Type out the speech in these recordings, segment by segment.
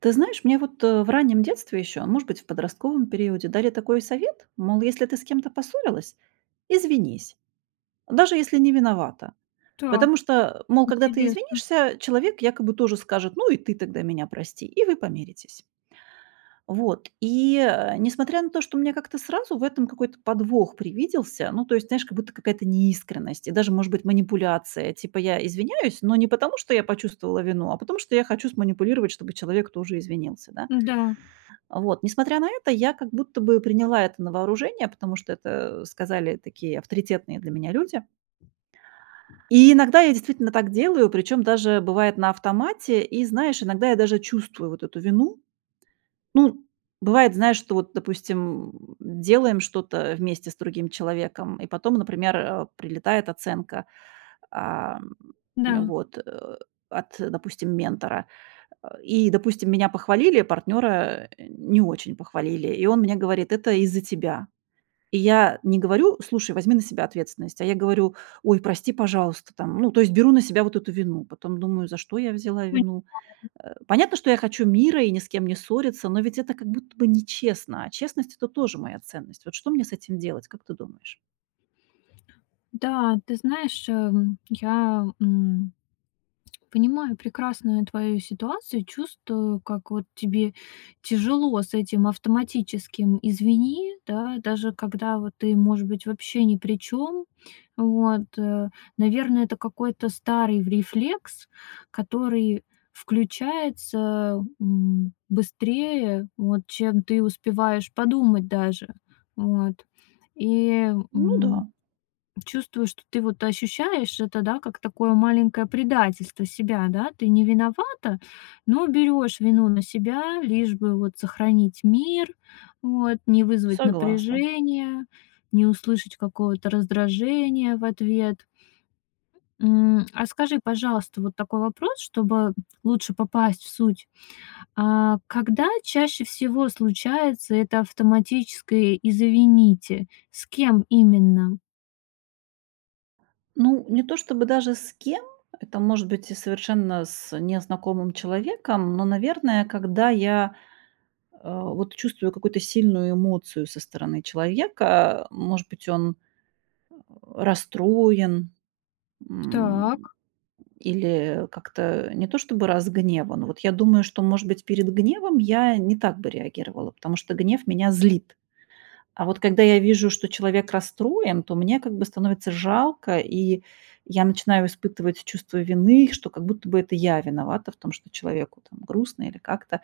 Ты знаешь, мне вот, э, в раннем детстве ещё, может быть, в подростковом периоде, дали такой совет, мол, если ты с кем-то поссорилась, извинись. Даже если не виновата. Так. Потому что, мол, когда ты Интересно. извинишься, человек якобы тоже скажет: "Ну и ты тогда меня прости". И вы помиритесь. Вот. И, а, несмотря на то, что у меня как-то сразу в этом какой-то подвох привиделся, ну, то есть, знаешь, как будто какая-то неискренность и даже, может быть, манипуляция: типа я извиняюсь, но не потому, что я почувствовала вину, а потому, что я хочу сманипулировать, чтобы человек тоже извинился, да. Да. А, вот. Несмотря на это, я как будто бы приняла это на вооружение, потому что это сказали такие авторитетные для меня люди. И иногда я действительно так делаю, причём даже бывает на автомате, и, знаешь, иногда я даже чувствую вот эту вину. Ну, бывает, знаешь, что, вот допустим, делаем что-то вместе с другим человеком, и потом, например, а, прилетает оценка. А, Да. вот. А, от, допустим, ментора, а. И, допустим, меня похвалили, а партнёра не очень похвалили. И он мне говорит: "Это из-за тебя". И я не говорю: "Слушай, возьми на себя ответственность". А я говорю: "Ой, прости, пожалуйста". Там, ну, то есть беру на себя вот эту вину, потом думаю: за что я взяла Понимаю. вину? А, понятно, что я хочу мира и ни с кем не ссориться, но ведь это как будто бы нечестно, а честность- это тоже моя ценность. Вот что мне с этим делать, как ты думаешь? Да, ты знаешь, я, эм понимаю прекрасную твою ситуацию и чувствую, как вот тебе тяжело с этим автоматическим "извини", да. Даже когда вот ты, может быть, вообще ни при чём. Вот, э наверное, это какой-то старый рефлекс, который включается, м, быстрее, вот, чем ты успеваешь подумать даже. Вот. И, Ну м, да. чувствуешь, что ты, вот, ощущаешь это, да, как такое маленькое предательство себя, да? Ты не виновата, но берёшь вину на себя, лишь бы вот сохранить мир. Вот. Не вызвать Согласна. напряжение, не услышать какого-то раздражения в ответ. М, а скажи, пожалуйста, вот такой вопрос, чтобы лучше попасть в суть. А, когда чаще всего случается это автоматическое "извините", с кем именно? Ну, не то чтобы даже с кем-то- это может быть и совершенно с незнакомым человеком. Но, наверное, когда я, э, вот чувствую какую-то сильную эмоцию со стороны человека, э, может быть, он расстроен, м, Так. или как-то не то чтобы разгневан. Вот я думаю, что, может быть, перед гневом я не так бы реагировала, потому что гнев меня злит. А вот когда я вижу, что человек расстроен, то мне как бы становится жалко, и я начинаю испытывать чувство вины, что как будто бы это я виновата в том, что человеку, там, грустно или как-то.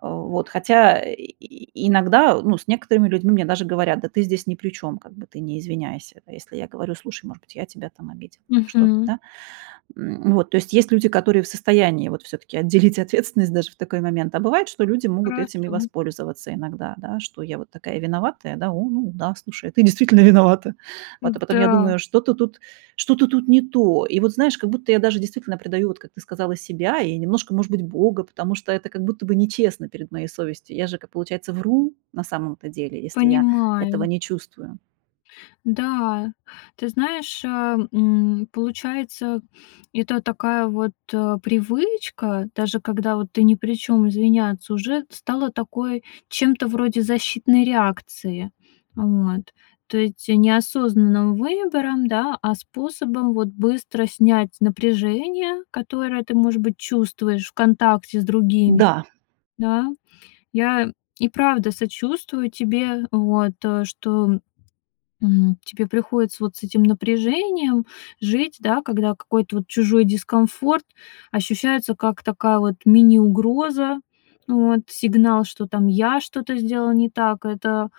Вот. Хотя и иногда, ну, с некоторыми людьми мне даже говорят: "Да ты здесь ни при чём, как бы, ты не извиняйся". А если я говорю: "Слушай, может быть, я тебя, там, обидела или что-то, Мгм. да". М, вот. То есть есть люди, которые в состоянии, вот, всё-таки отделить ответственность даже в такой момент. А бывает, что люди могут этим и Хорошо. воспользоваться иногда, да. Что я вот такая виноватая. "О, ну да, слушай, а ты действительно виновата". А потом я Да. думаю: "Что-то тут что-то тут не то". И вот, знаешь, как будто я даже действительно предаю, вот как ты сказала, себя и немножко, может быть, Бога, потому что это как будто нечестно перед моей совестью. Я же, как, получается, вру, на самом-то деле. Если я этого Понимаю. не чувствую. Да. Ты знаешь, а, м, получается, это такая вот, э, привычка- даже когда вот ты ни при чём- извиняться, уже стала такой, чем-то вроде защитной реакции. Вот. То есть не осознанным выбором, да, а способом, вот, быстро снять напряжение, которое ты, может быть, чувствуешь в контакте с другими. Да. Да. Я и правда сочувствую тебе, вот. Э, что, м, тебе приходится вот с этим напряжением жить, да, когда какой-то вот чужой дискомфорт ощущается как такая вот мини-угроза. Вот. Сигнал, что там я что-то сделал не так. Это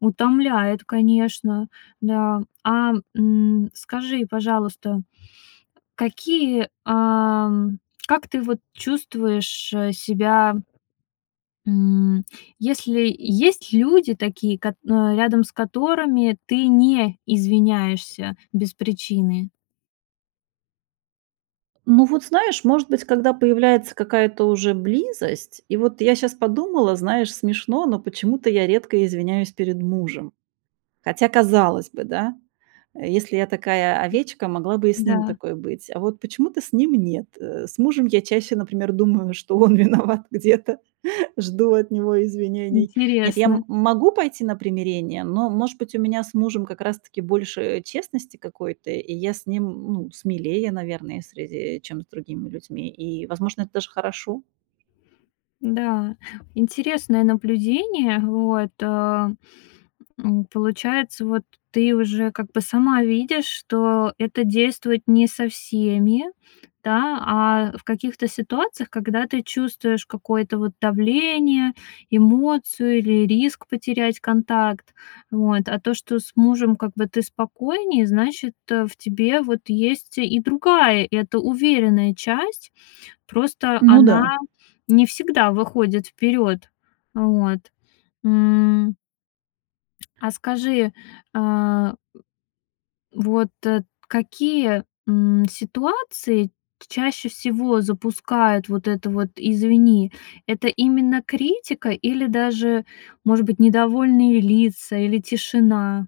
утомляет, конечно. Да. А, м, скажи, пожалуйста, какие, ам, как ты вот чувствуешь, э, себя М, если Есть люди такие, кот а, рядом с которыми ты не извиняешься без причины? Ну вот, знаешь, может быть, когда появляется какая-то уже близость. И вот я щас подумала, знаешь, смешно, но почему-то я редко извиняюсь перед мужем. Хотя, казалось бы, да, э, если я такая М. овечка, могла бы и с ним Да. такой быть. А вот почему-то с ним нет. Э, с мужем я чаще, например, думаю, что он виноват где-то, жду от него извинений. Нет, я, Интересно. м, могу пойти на примирение, но, может быть, у меня с мужем как раз-таки больше, э, честности какой-то, и я с ним, м, ну, смелее, наверное, в среде, чем с другими людьми, и, возможно, это даже хорошо. Да, интересное наблюдение, вот, э, м. Получается вот, ты уже как бы сама видишь, что это действует не со всеми, да, а в каких-то ситуациях, когда ты чувствуешь какое-то вот давление, эмоцию или риск потерять контакт. Вот. А то, что с мужем как бы ты спокойнее, значит э, в тебе вот есть и другая, эта уверенная часть. Просто Ну да. она не всегда выходит вперед. Вот. М. А скажи, а. Вот, э, какие, м, ситуации т чаще всего запускают вот это вот "извини"? Это именно критика или даже, может быть, недовольные лица, или тишина?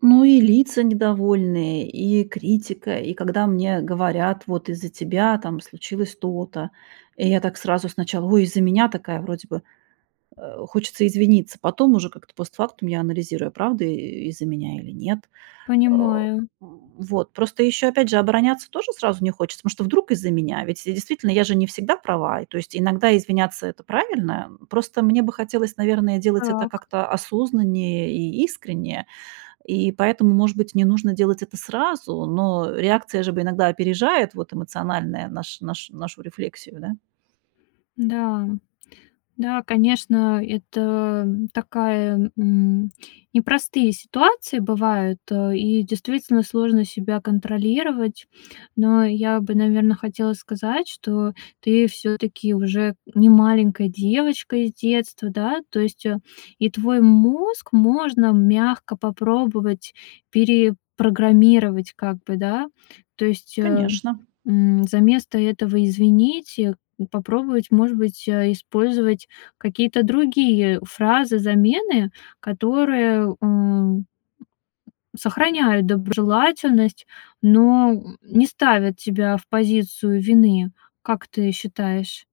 Ну и лица недовольные, и критика. И когда мне говорят: "Вот из-за тебя там случилось то-то". И я так сразу сначала: "Ой, из-за меня". Такая, вроде бы, э, хочется извиниться, потом уже как-то постфактум я анализирую: правда, э, из-за меня или нет? А, Понимаю. м, вот. Просто ещё, опять же, обороняться тоже сразу не хочется, потому что вдруг из-за меня? Ведь и действительно, я же не всегда права. И то есть иногда извиняться- это правильно. Просто мне бы хотелось, наверное, делать это Так. как-то осознаннее и искренне, и поэтому, может быть, не нужно делать это сразу. Но реакция же бы иногда опережает, вот, эмоциональное наш наш нашу рефлексию, да? Да. Да, конечно, это, м, такая, м непростые ситуации бывают, а, и действительно сложно себя контролировать. Но я бы, наверно, хотела сказать, что ты всё-таки уже не маленькая девочка из детства, да. То есть, э, и твой мозг можно мягко попробовать перепрограммировать как бы, да? То есть, э, Конечно. м. Заместо этого "извините" попробовать, может быть, а, использовать какие-то другие фразы-замены, которые, м, сохраняют доброжелательность, но, м, не ставят тебя в позицию вины. Как ты считаешь?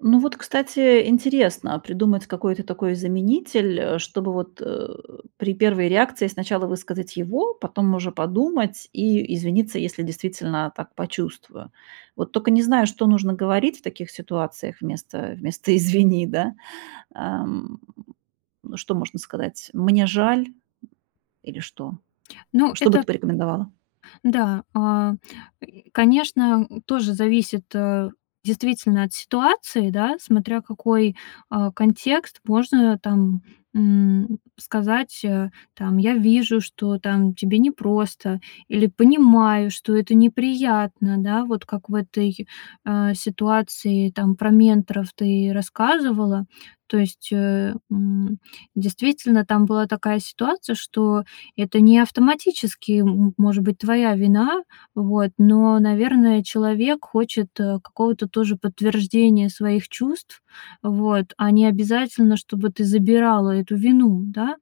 Ну вот, кстати, интересно, а придумать какой-то такой заменитель, э, чтобы вот, э, при первой реакции сначала высказать его, потом уже подумать и извиниться, если действительно так почувствую. Вот только не знаю, что нужно говорить в таких ситуациях вместо вместо "извини", да? Эм, что можно сказать? "Мне жаль"? Или что? Ну, Что бы это ты порекомендовала? Да, а, м, конечно, м, тоже зависит, а, действительно, от ситуации, да. Смотря какой, а, контекст. Можно там, м, сказать, э, там: "Я вижу, что, там, тебе непросто, или понимаю, что это неприятно". Да? Вот как в этой, а, ситуации, там, про менторов ты рассказывала. То есть, э, м, действительно, там была такая ситуация, что это не автоматически, м м может быть, твоя вина. Вот. Но, наверное, человек хочет, э, какого-то тоже подтверждения своих чувств. Вот. А не обязательно, чтобы ты забирала эту вину, да?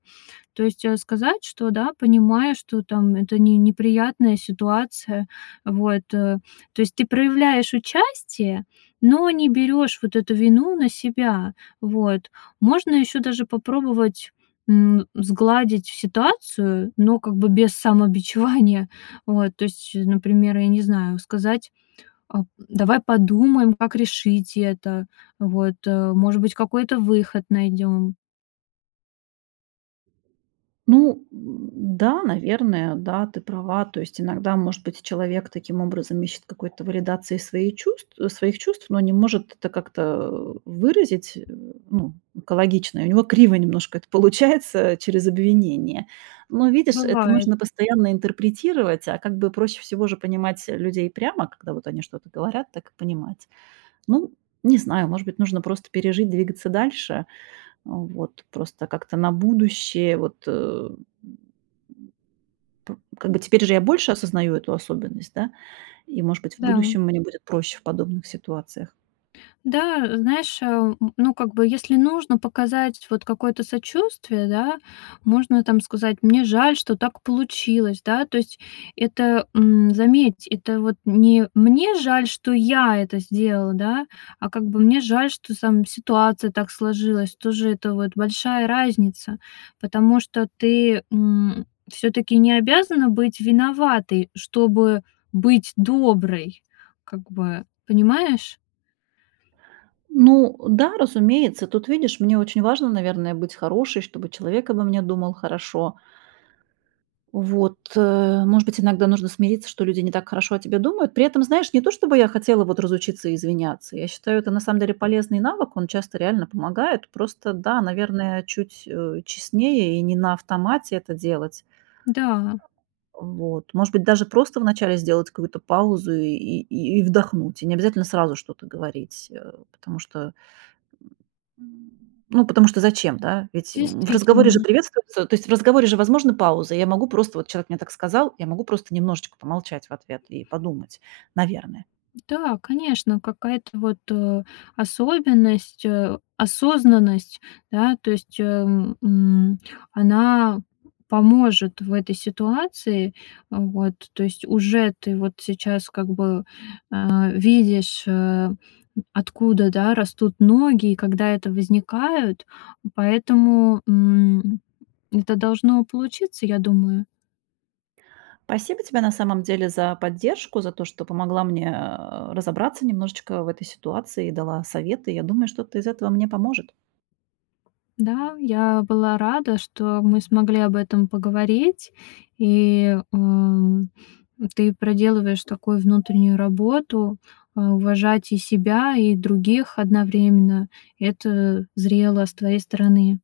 То есть, э, сказать, что, да, понимаю, что, там, это не неприятная ситуация. Вот, э. То есть ты проявляешь участие, но не берёшь вот эту вину на себя. Вот. Можно ещё даже попробовать, м, сгладить ситуацию, но как бы без самобичевания. Вот. То есть, э например, я не знаю, сказать: "А давай подумаем, как решить это. Вот. А, может быть, какой-то выход найдём". Ну, м, да, наверное, да, ты права. То есть иногда, может быть, человек таким образом ищет какой-то валидации своей чувств, своих чувств, но не может это как-то, э, выразить, э. Ну, экологично. И у него криво немножко это получается, через обвинение. Но, видишь, это Бывает. нужно постоянно интерпретировать, а как бы проще всего же понимать, э, людей прямо, когда вот они что-то говорят, так и понимать. Ну, не знаю, может быть, нужно просто пережить, двигаться дальше. Вот. Просто как-то на будущее. Вот, эм, м п Как бы теперь уже я больше осознаю эту особенность, да, и, может быть, в Да. будущем мне будет проще в подобных ситуациях. Да, знаешь, ам, н ну, как бы, если нужно показать вот какое-то сочувствие, да, можно там сказать: "Мне жаль, что так получилось". Да, то есть это, м, заметь, это вот не: "Мне жаль, что я это сделал- да, а как бы- мне жаль, что, там, ситуация так сложилась". Тоже это вот большая разница. Потому что ты, м, всё-таки не обязана быть виноватой, чтобы быть доброй как бы, понимаешь? Ну, э, да, разумеется. Тут, видишь, мне очень важно, наверное, быть хорошей, чтобы человек обо мне думал хорошо. Вот. Э, может быть, иногда нужно смириться, что люди не так хорошо о тебе думают. При этом, знаешь, не то, чтобы я хотела вот разучиться извиняться. Я считаю, это на самом деле полезный навык, он часто реально помогает. Просто, да наверное, чуть, э, честнее и не на автомате это делать. Да. Вот. Может быть, даже просто в начале сделать какую-то паузу и и и вдохнуть. И не обязательно сразу что-то говорить. Э, потому что, м ну, потому что зачем, да? Ведь, м, в разговоре же Действительно. приветствуются то есть в разговоре же возможна пауза. Я могу просто, вот человек мне так сказал, я могу просто немножечко помолчать в ответ и подумать, наверное. Да, конечно. Какая-то вот, э, особенность, э, осознанность, да. То есть, эм, м, она поможет в этой ситуации. А, вот. То есть уже ты вот сейчас как бы, а, видишь, а, м, откуда, да, растут ноги, и когда это возникает. Поэтому, м, это должно получиться, я думаю. Спасибо тебе на самом деле за поддержку, за то, что помогла мне, э, а, разобраться немножечко в этой ситуации и дала советы. Я думаю, что-то из этого мне поможет. Да, я была рада, что мы смогли об этом поговорить. И, м, ты проделываешь такую внутреннюю работу: а, уважать и себя, и других одновременно. Это зрело с твоей стороны.